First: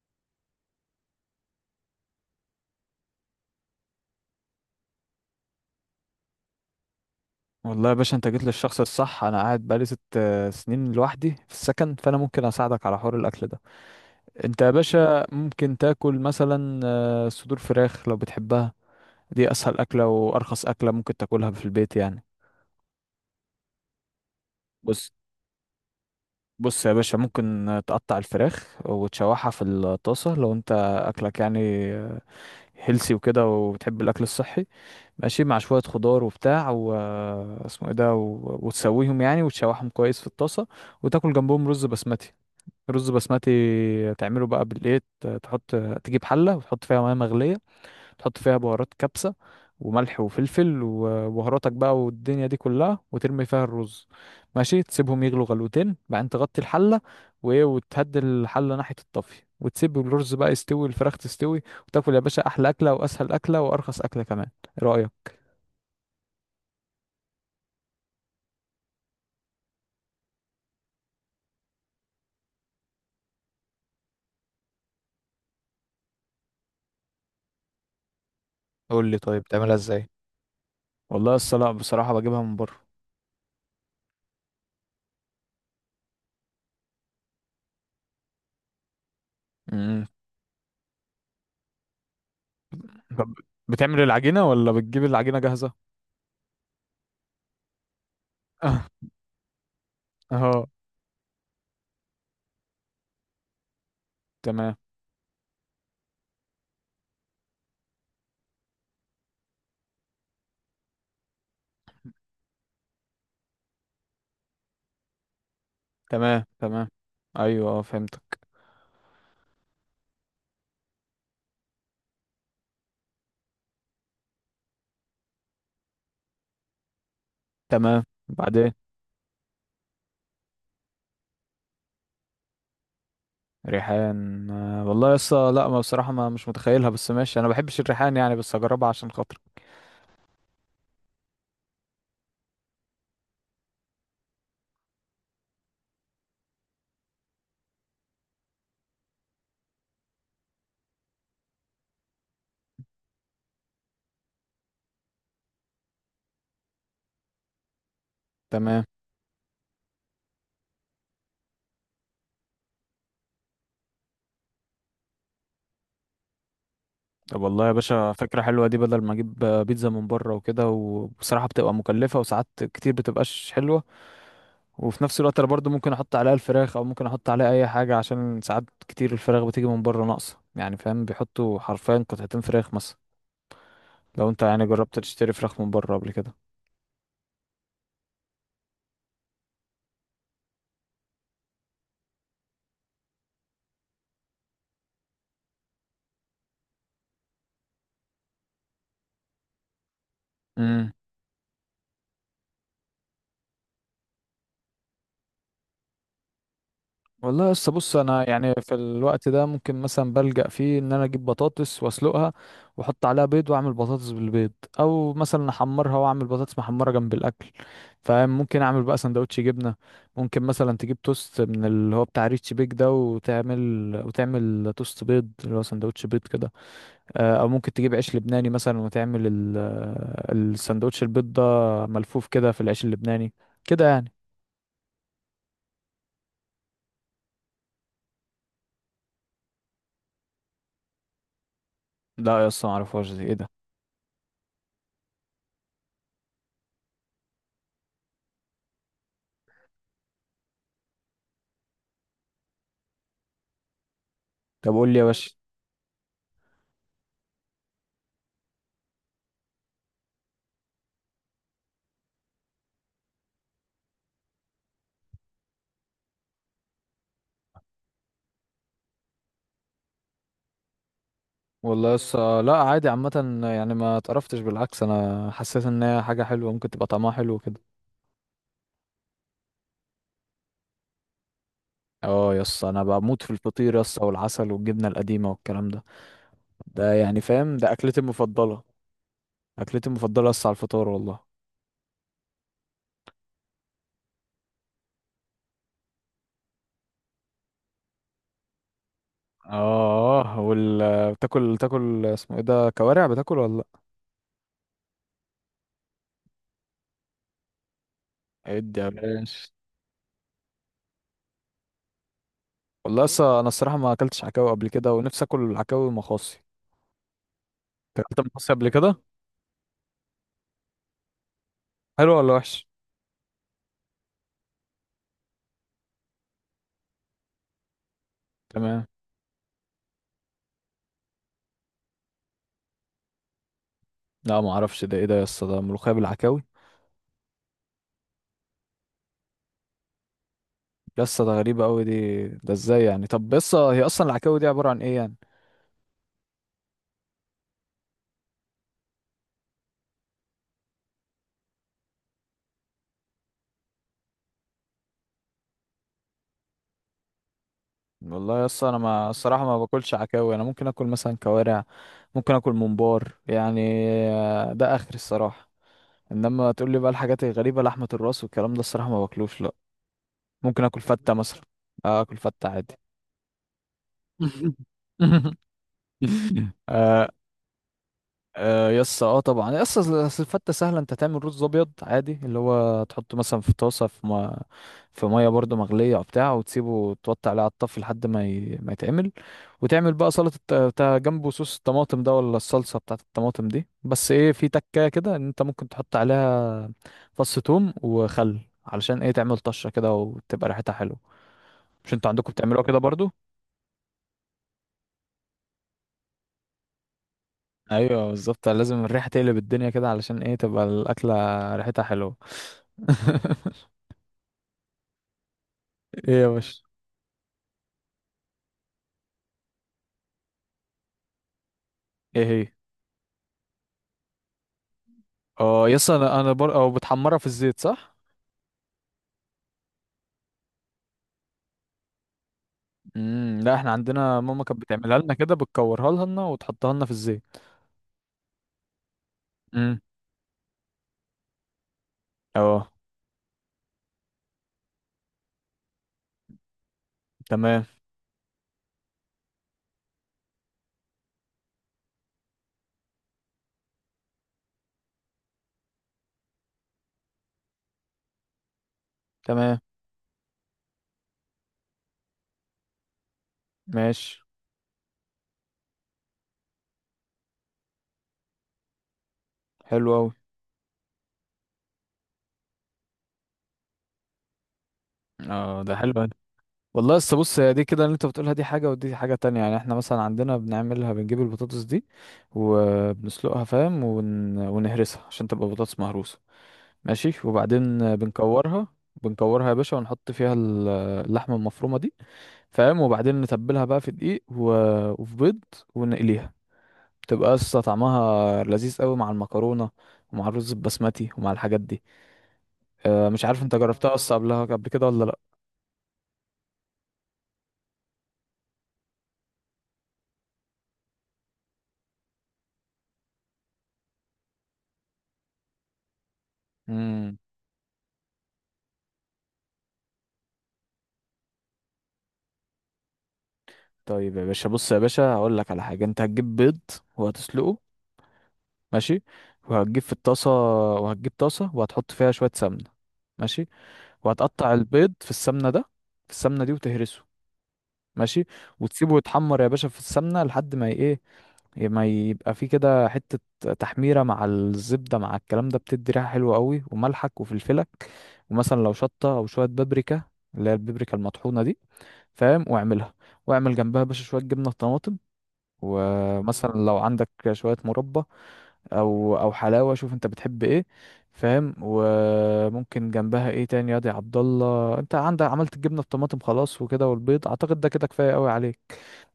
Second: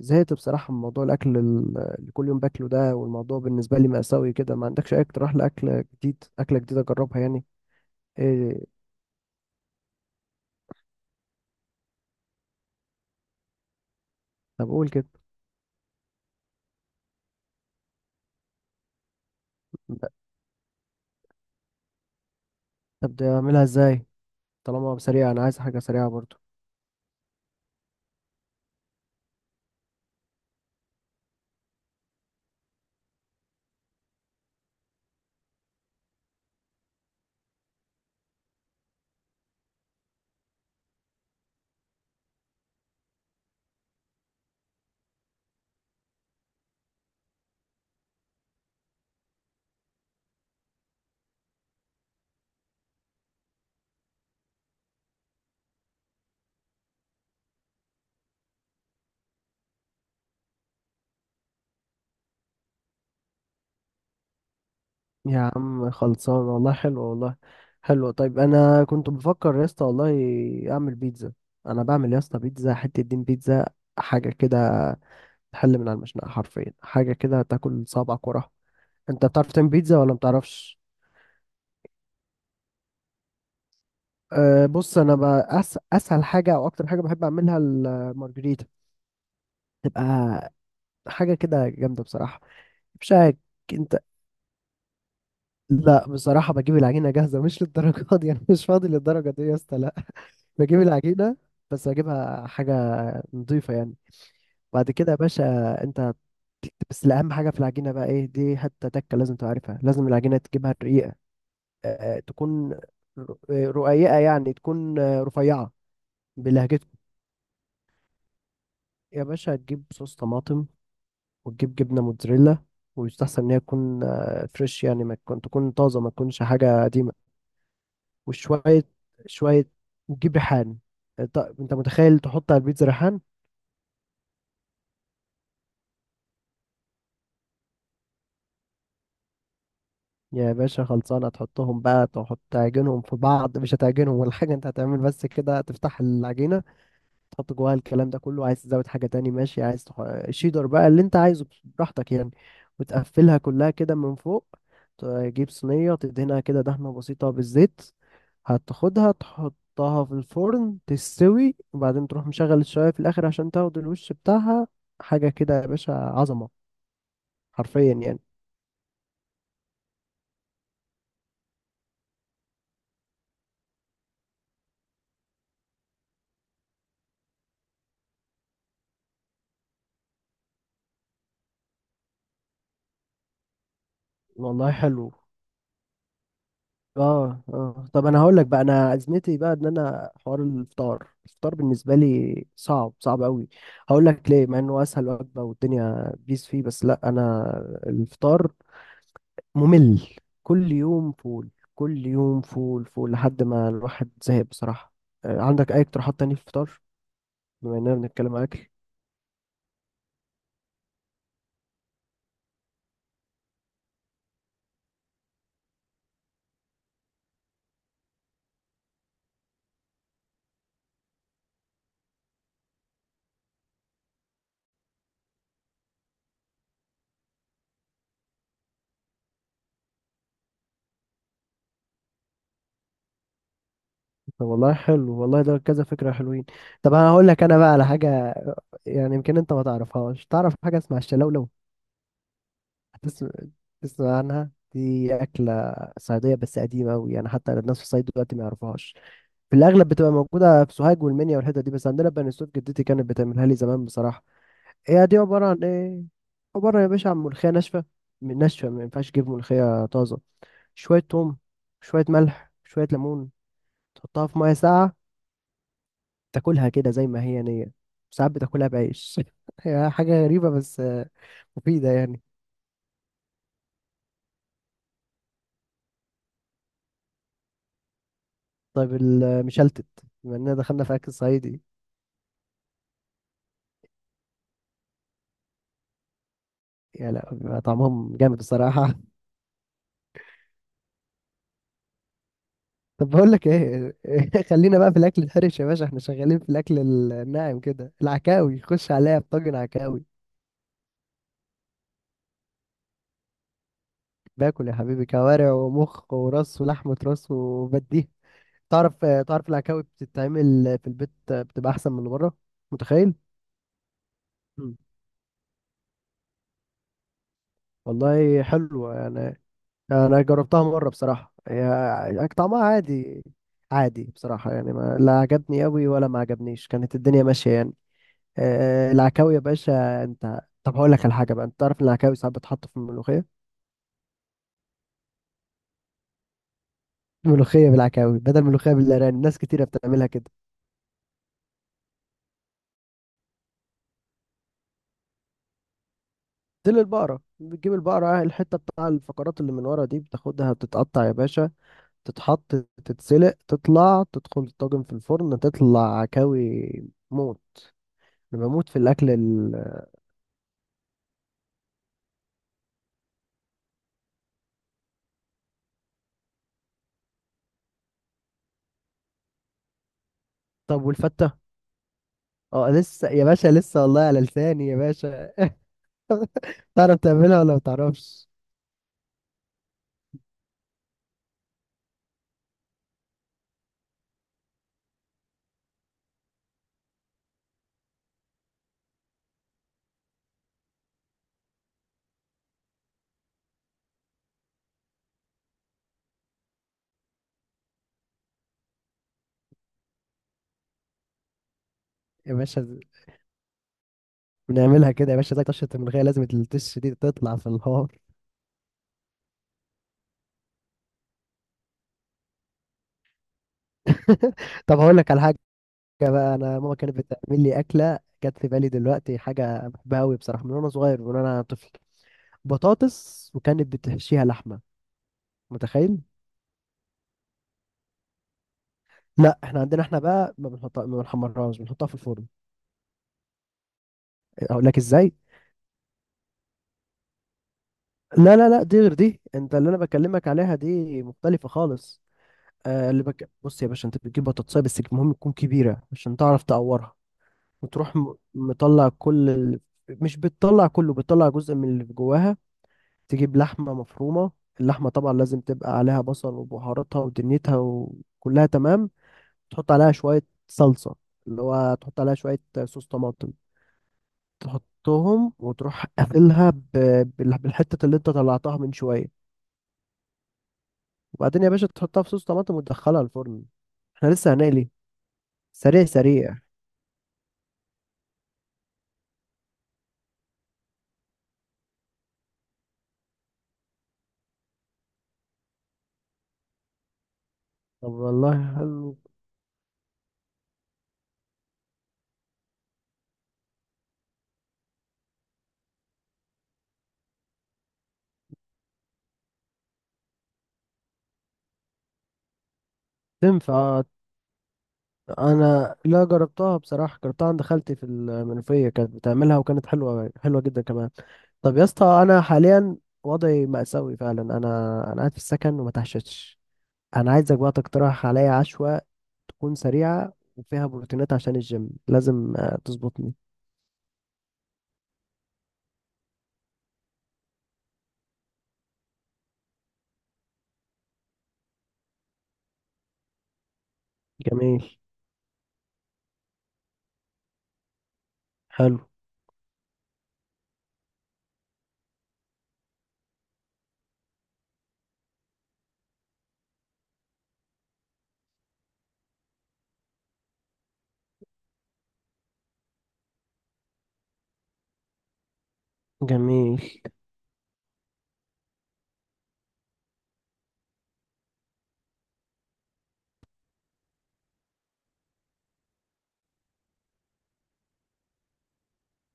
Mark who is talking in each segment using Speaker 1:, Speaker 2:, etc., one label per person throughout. Speaker 1: زهقت بصراحة من موضوع الأكل اللي كل يوم باكله ده، والموضوع بالنسبة لي مأساوي كده. ما عندكش أي اقتراح لأكل جديد، أكلة جديدة أجربها يعني؟
Speaker 2: والله يا باشا، انت جيت
Speaker 1: إيه؟
Speaker 2: للشخص الصح. انا قاعد بقالي ست سنين لوحدي في السكن، فانا ممكن اساعدك على حوار الاكل ده. انت
Speaker 1: طب
Speaker 2: يا
Speaker 1: قول كده.
Speaker 2: باشا ممكن تاكل مثلا صدور فراخ لو بتحبها. دي اسهل اكله وارخص اكله ممكن تاكلها في البيت يعني.
Speaker 1: طب ده أعملها إزاي؟ طالما
Speaker 2: بص
Speaker 1: سريعة أنا عايز حاجة سريعة برضو.
Speaker 2: بص يا باشا، ممكن تقطع الفراخ وتشوحها في الطاسه لو انت اكلك يعني هيلسي وكده وبتحب الاكل الصحي، ماشي مع شويه خضار وبتاع و آه، اسمه ايه ده و- وتسويهم يعني وتشوحهم كويس في الطاسه. وتاكل جنبهم رز بسمتي. رز بسمتي تعمله بقى بالايه، تحط. تجيب حله وتحط فيها ميه مغليه، تحط فيها بهارات كبسه وملح وفلفل وبهاراتك بقى والدنيا دي كلها، وترمي فيها الرز. ماشي، تسيبهم يغلوا غلوتين بعدين تغطي الحله، وايه، وتهدي الحله ناحيه الطفي وتسيب الرز بقى يستوي، الفراخ تستوي، وتاكل يا باشا احلى اكله واسهل اكله وارخص اكله كمان. ايه رايك؟
Speaker 1: يا عم خلصان والله، حلو والله. حلو طيب، أنا كنت بفكر يا اسطى والله أعمل بيتزا. أنا بعمل يا اسطى بيتزا، حتة دين بيتزا، حاجة كده تحل من على المشنقة حرفيا، حاجة كده تاكل صابعك وراها.
Speaker 2: قول لي
Speaker 1: أنت
Speaker 2: طيب،
Speaker 1: بتعرف تعمل
Speaker 2: بتعملها
Speaker 1: بيتزا
Speaker 2: ازاي؟
Speaker 1: ولا مبتعرفش؟
Speaker 2: والله الصلاة بصراحة بجيبها من بره.
Speaker 1: أه بص، انا بقى اسهل حاجه او اكتر حاجه بحب اعملها المارجريتا.
Speaker 2: امم.
Speaker 1: تبقى حاجه كده جامده بصراحه، مش
Speaker 2: طب،
Speaker 1: عارف. انت،
Speaker 2: بتعمل العجينة ولا بتجيب العجينة جاهزة؟
Speaker 1: لا بصراحه بجيب العجينه جاهزه مش للدرجه دي، انا مش فاضي للدرجه دي يا اسطى، لا.
Speaker 2: اه.
Speaker 1: بجيب العجينه، بس بجيبها حاجه نظيفه يعني.
Speaker 2: تمام
Speaker 1: بعد كده يا باشا، انت بس اهم حاجه في العجينه بقى ايه، دي حته تكه لازم تعرفها، لازم العجينه تجيبها رقيقه. أه تكون رقيقه يعني، تكون رفيعه
Speaker 2: تمام تمام.
Speaker 1: بلهجتكم.
Speaker 2: ايوه، اه، فهمتك.
Speaker 1: يا باشا تجيب صوص طماطم، وتجيب جبنة موتزاريلا، ويستحسن إن هي تكون فريش يعني، ما تكون طازة، ما تكونش حاجة قديمة.
Speaker 2: تمام. بعدين.
Speaker 1: وشوية شوية، وتجيب ريحان. أنت، متخيل تحط على البيتزا ريحان؟
Speaker 2: ريحان؟ والله يا اسطى لا، ما بصراحه ما مش متخيلها، بس ماشي، انا ما بحبش الريحان يعني، بس هجربها عشان خاطرك.
Speaker 1: يا باشا خلصانة، تحطهم بقى، تحط تعجنهم في بعض، مش هتعجنهم ولا حاجة، أنت هتعمل بس كده تفتح العجينة، تحط جواها الكلام ده كله. عايز تزود حاجة تاني ماشي، عايز شيدر بقى اللي انت عايزه براحتك يعني. وتقفلها كلها كده من فوق، تجيب صينية تدهنها كده دهنة بسيطة بالزيت،
Speaker 2: تمام.
Speaker 1: هتاخدها تحطها في الفرن تستوي، وبعدين تروح مشغل الشواية في الآخر عشان تاخد الوش بتاعها. حاجة كده يا باشا، عظمة.
Speaker 2: طب والله يا
Speaker 1: حرفيا
Speaker 2: باشا
Speaker 1: يعني.
Speaker 2: فكره حلوه دي، بدل ما اجيب بيتزا من بره وكده، وبصراحه بتبقى مكلفه وساعات كتير بتبقاش حلوه. وفي نفس الوقت انا برضو ممكن احط عليها الفراخ، او ممكن احط عليها اي حاجه، عشان ساعات كتير الفراخ بتيجي من بره ناقصه يعني، فاهم، بيحطوا حرفيا قطعتين فراخ مثلا. لو انت يعني
Speaker 1: والله
Speaker 2: جربت
Speaker 1: حلو.
Speaker 2: تشتري فراخ من بره قبل
Speaker 1: اه اه، طب انا هقول لك بقى انا ازمتي بقى، ان انا حوار الفطار، الفطار بالنسبه لي صعب، صعب قوي. هقول لك ليه، مع انه اسهل وجبه والدنيا بيس فيه، بس لا انا الفطار ممل. كل
Speaker 2: كده.
Speaker 1: يوم فول، كل يوم فول، فول لحد ما الواحد زهق بصراحه. عندك اي اقتراحات تانية في الفطار؟
Speaker 2: والله لسه
Speaker 1: بما اننا
Speaker 2: بص، انا
Speaker 1: بنتكلم
Speaker 2: يعني
Speaker 1: اكل.
Speaker 2: في الوقت ده ممكن مثلا بلجأ فيه ان انا اجيب بطاطس واسلقها، واحط عليها بيض واعمل بطاطس بالبيض، او مثلا احمرها واعمل بطاطس محمره جنب الاكل. فممكن اعمل بقى سندوتش جبنه. ممكن مثلا تجيب توست من اللي هو بتاع ريتش بيك ده وتعمل توست بيض اللي هو سندوتش بيض كده. او ممكن تجيب عيش لبناني مثلا وتعمل السندوتش البيض ده ملفوف كده في العيش اللبناني، كده يعني.
Speaker 1: طب والله حلو والله، ده كذا فكره حلوين. طب انا هقول لك انا بقى على حاجه، يعني يمكن انت ما تعرفهاش. تعرف حاجه اسمها الشلوله؟
Speaker 2: لا يا اسطى، معرفهاش، دي
Speaker 1: تسمع،
Speaker 2: ايه ده؟
Speaker 1: تسمع عنها؟ دي أكلة صعيدية بس قديمة أوي، يعني حتى الناس في الصعيد دلوقتي ما يعرفوهاش. في الأغلب بتبقى موجودة في سوهاج والمنيا والحتت دي، بس عندنا بني سويف جدتي كانت بتعملها لي زمان بصراحة.
Speaker 2: طب قول لي يا
Speaker 1: هي دي
Speaker 2: باشا.
Speaker 1: عبارة عن إيه؟ عبارة يا باشا عن ملوخية ناشفة، من ناشفة، ما ينفعش تجيب ملوخية طازة. شوية توم، شوية ملح، شوية ليمون، تحطها في مية ساقعة، تاكلها كده زي ما هي نية. ساعات بتاكلها بعيش هي حاجة غريبة بس مفيدة
Speaker 2: والله
Speaker 1: يعني.
Speaker 2: لسه لا، عادي عامة يعني، ما اتقرفتش، بالعكس انا حسيت ان هي حاجة حلوة، ممكن تبقى طعمها حلو كده.
Speaker 1: طيب المشلتت، بما إننا دخلنا في أكل صعيدي،
Speaker 2: اه، يس، انا بموت في الفطير يس، والعسل والجبنة القديمة والكلام ده، ده
Speaker 1: يا
Speaker 2: يعني
Speaker 1: لا
Speaker 2: فاهم،
Speaker 1: بيبقى
Speaker 2: ده اكلتي
Speaker 1: طعمهم جامد
Speaker 2: المفضلة.
Speaker 1: الصراحة.
Speaker 2: اكلتي المفضلة يس على الفطار والله.
Speaker 1: طب بقول لك ايه، خلينا بقى في الاكل الحرش يا باشا، احنا شغالين في الاكل الناعم كده. العكاوي، خش عليا بطاجن عكاوي.
Speaker 2: اه، بتاكل، تاكل اسمه ايه ده، كوارع، بتاكل ولا لا؟
Speaker 1: باكل يا حبيبي، كوارع ومخ وراس ولحمة راس وبديه.
Speaker 2: ادي يا
Speaker 1: تعرف،
Speaker 2: باشا.
Speaker 1: تعرف العكاوي بتتعمل في البيت بتبقى احسن من اللي بره؟
Speaker 2: والله
Speaker 1: متخيل؟
Speaker 2: لسه انا الصراحة ما اكلتش عكاوي قبل
Speaker 1: مم.
Speaker 2: كده، ونفسي اكل عكاوي مخاصي. أنت اكلت
Speaker 1: والله
Speaker 2: مخاصي قبل
Speaker 1: حلو
Speaker 2: كده؟
Speaker 1: يعني. انا جربتها مرة بصراحة،
Speaker 2: حلو
Speaker 1: يعني
Speaker 2: ولا
Speaker 1: طعمها
Speaker 2: وحش؟
Speaker 1: عادي. عادي بصراحة يعني، ما لا عجبني قوي ولا ما عجبنيش، كانت الدنيا ماشية يعني.
Speaker 2: تمام.
Speaker 1: العكاوي يا باشا، انت طب هقول لك على حاجه بقى، انت تعرف ان العكاوي ساعات بتحط في الملوخيه؟
Speaker 2: لا، ما اعرفش، ده ايه ده؟ يس، ده ملوخية بالعكاوي؟
Speaker 1: ملوخيه بالعكاوي بدل ملوخيه بالارانب، ناس كتيره بتعملها كده.
Speaker 2: يسا ده غريبة أوي دي، ده ازاي يعني؟ طب يسا، هي أصلا العكاوي دي عبارة عن ايه يعني؟
Speaker 1: تل البقره، بتجيب البقره الحته بتاع الفقرات اللي من ورا دي، بتاخدها بتتقطع يا باشا، تتحط، تتسلق، تطلع، تدخل الطاجن في الفرن، تطلع عكاوي موت.
Speaker 2: والله
Speaker 1: انا
Speaker 2: يسا،
Speaker 1: بموت في
Speaker 2: أنا
Speaker 1: الاكل
Speaker 2: ما الصراحة ما باكلش عكاوي. أنا ممكن أكل مثلا كوارع، ممكن أكل ممبار يعني، ده آخر الصراحة. إنما تقول لي بقى الحاجات الغريبة، لحمة الراس والكلام ده، الصراحة ما باكلوش لأ. ممكن أكل
Speaker 1: طب
Speaker 2: فتة
Speaker 1: والفته.
Speaker 2: مثلا. أكل فتة
Speaker 1: اه
Speaker 2: عادي.
Speaker 1: لسه يا باشا، لسه والله على لساني يا باشا. تعرف
Speaker 2: آه،
Speaker 1: تعملها ولا ما تعرفش؟
Speaker 2: آه، يس، اه طبعا يس. أصل الفتة سهلة، انت تعمل رز ابيض عادي اللي هو تحطه مثلا في طاسة، في ما في مية برضه مغلية وبتاع، وتسيبه توطي عليه على الطفي لحد ما ما يتعمل. وتعمل بقى سلطة بتاع جنبه، صوص الطماطم ده ولا الصلصة بتاعة الطماطم دي، بس ايه، في تكاية كده ان انت ممكن تحط عليها فص ثوم وخل، علشان ايه، تعمل طشة كده وتبقى ريحتها حلوة. مش انتوا عندكم
Speaker 1: يا
Speaker 2: بتعملوها كده
Speaker 1: باشا
Speaker 2: برضو؟
Speaker 1: بنعملها كده يا باشا، زي طشة الملوخية، لازم التش دي تطلع في الهار.
Speaker 2: ايوه بالظبط، لازم الريحة تقلب الدنيا كده علشان ايه، تبقى الأكلة ريحتها حلوة.
Speaker 1: طب هقول لك على حاجة
Speaker 2: ايه يا
Speaker 1: بقى، أنا
Speaker 2: باشا؟
Speaker 1: ماما كانت بتعمل لي أكلة جت في بالي دلوقتي، حاجة بحبها أوي بصراحة من وأنا صغير، من وأنا طفل.
Speaker 2: ايه هي؟
Speaker 1: بطاطس، وكانت بتحشيها لحمة.
Speaker 2: اه يس،
Speaker 1: متخيل؟
Speaker 2: انا او بتحمرها في الزيت، صح؟
Speaker 1: لا احنا عندنا، احنا بقى ما بنحطها، ما بنحمرهاش، بنحطها في الفرن.
Speaker 2: امم. لا، احنا عندنا ماما كانت
Speaker 1: اقول لك
Speaker 2: بتعملها
Speaker 1: ازاي.
Speaker 2: لنا كده، بتكورها لنا وتحطها لنا في الزيت.
Speaker 1: لا لا لا، دي غير دي، انت اللي انا
Speaker 2: امم.
Speaker 1: بكلمك عليها دي مختلفة خالص.
Speaker 2: اه.
Speaker 1: آه اللي بص يا باشا، انت بتجيب بطاطساية بس المهم تكون كبيرة عشان تعرف تقورها،
Speaker 2: تمام
Speaker 1: وتروح مطلع كل مش بتطلع كله، بتطلع جزء من اللي جواها. تجيب لحمة مفرومة، اللحمة طبعا لازم تبقى عليها بصل وبهاراتها ودنيتها وكلها تمام.
Speaker 2: تمام.
Speaker 1: تحط عليها شوية صلصة، اللي هو تحط عليها شوية صوص طماطم.
Speaker 2: ماشي.
Speaker 1: تحطهم وتروح قافلها بالحتة اللي انت طلعتها من شوية.
Speaker 2: حلو قوي.
Speaker 1: وبعدين يا باشا تحطها في صوص طماطم وتدخلها الفرن، احنا لسه هنقلي.
Speaker 2: اه، ده
Speaker 1: سريع
Speaker 2: حلو أوي.
Speaker 1: سريع.
Speaker 2: والله لسه بص، هي دي كده اللي انت بتقولها دي حاجه ودي حاجه تانية. يعني احنا مثلا عندنا بنعملها، بنجيب البطاطس دي وبنسلقها، فاهم، ونهرسها عشان تبقى بطاطس مهروسه. ماشي،
Speaker 1: طب
Speaker 2: وبعدين
Speaker 1: والله
Speaker 2: بنكورها.
Speaker 1: حلو.
Speaker 2: بنكورها يا باشا ونحط فيها اللحمه المفرومه دي، فاهم، وبعدين نتبلها بقى في دقيق وفي بيض، ونقليها. تبقى قصة، طعمها لذيذ قوي مع المكرونة ومع الرز البسمتي ومع الحاجات دي. أه مش عارف، انت
Speaker 1: تنفع.
Speaker 2: جربتها قصة قبلها قبل كده ولا لا؟
Speaker 1: انا لا جربتها بصراحه، جربتها عند خالتي في المنوفيه كانت بتعملها، وكانت حلوه، حلوه جدا كمان. طب يا اسطى انا حاليا وضعي مأساوي فعلا، انا انا قاعد في السكن وما تحشتش. انا
Speaker 2: امم.
Speaker 1: عايزك بقى تقترح عليا عشوه، تكون سريعه وفيها بروتينات عشان الجيم لازم تظبطني.
Speaker 2: طيب يا باشا، بص يا باشا، هقول لك على حاجة. انت هتجيب بيض وهتسلقه، ماشي، وهتجيب في الطاسة، وهتجيب طاسة وهتحط فيها شوية سمنة، ماشي، وهتقطع
Speaker 1: جميل.
Speaker 2: البيض في السمنة دي وتهرسه، ماشي،
Speaker 1: حلو.
Speaker 2: وتسيبه يتحمر يا باشا في السمنه لحد ما ايه، ما يبقى فيه كده حته تحميره، مع الزبده مع الكلام ده، بتدي ريحه حلوه قوي. وملحك وفلفلك، ومثلا لو شطه او شويه بابريكا، اللي هي البابريكا المطحونه دي، فاهم، واعملها، واعمل جنبها يا باشا شويه جبنه طماطم، ومثلا
Speaker 1: جميل.
Speaker 2: لو عندك شويه مربى او حلاوه، شوف انت بتحب ايه، فاهم، وممكن جنبها ايه تاني يا دي عبد الله؟ انت عندك عملت الجبنه بطماطم خلاص وكده، والبيض، اعتقد ده كده كفايه قوي عليك.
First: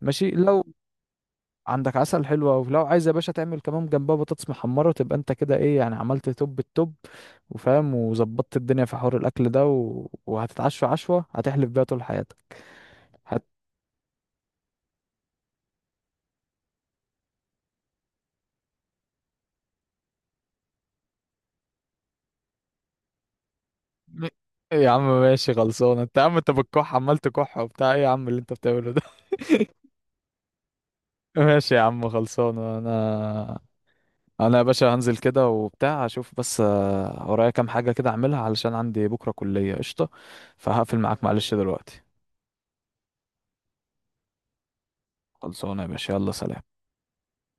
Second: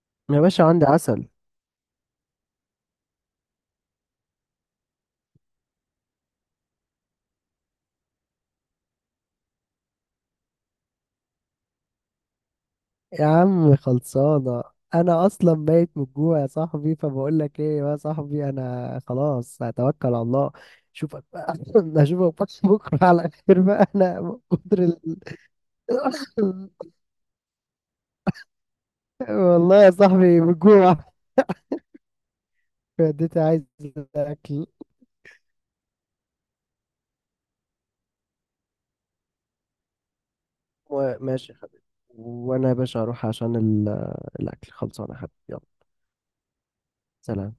Speaker 2: ماشي،
Speaker 1: يا باشا
Speaker 2: لو
Speaker 1: عندي عسل.
Speaker 2: عندك عسل، حلو أوي، لو عايز يا باشا تعمل كمان جنبها بطاطس محمره، تبقى انت كده ايه يعني، عملت توب التوب، وفاهم، وظبطت الدنيا في حوار الاكل ده، وهتتعشى عشوه هتحلف بيها طول حياتك.
Speaker 1: يا
Speaker 2: هت...
Speaker 1: عم خلصانة. أنا أصلا ميت من الجوع يا صاحبي، فبقول لك إيه يا صاحبي، أنا خلاص هتوكل على الله. أشوفك بقى أشوفك بقى بكرة على خير بقى، أنا
Speaker 2: م-
Speaker 1: من كتر
Speaker 2: يا عم ماشي خلصانه. انت يا عم، انت بتكح عمال تكح وبتاع، ايه يا عم اللي انت بتعمله ده؟
Speaker 1: والله يا صاحبي من الجوع.
Speaker 2: ماشي يا عم خلصانة.
Speaker 1: اديتي
Speaker 2: انا،
Speaker 1: عايز
Speaker 2: انا يا
Speaker 1: أكل.
Speaker 2: باشا هنزل كده وبتاع، اشوف بس ورايا كام حاجة كده اعملها، علشان عندي بكرة كلية قشطة، فهقفل معاك،
Speaker 1: ماشي
Speaker 2: معلش
Speaker 1: يا حبيبي.
Speaker 2: دلوقتي.
Speaker 1: وأنا يا باشا هروح عشان الأكل خلصانة يا حبيبي، يلا.
Speaker 2: خلصانة يا باشا، يلا سلام.
Speaker 1: سلام.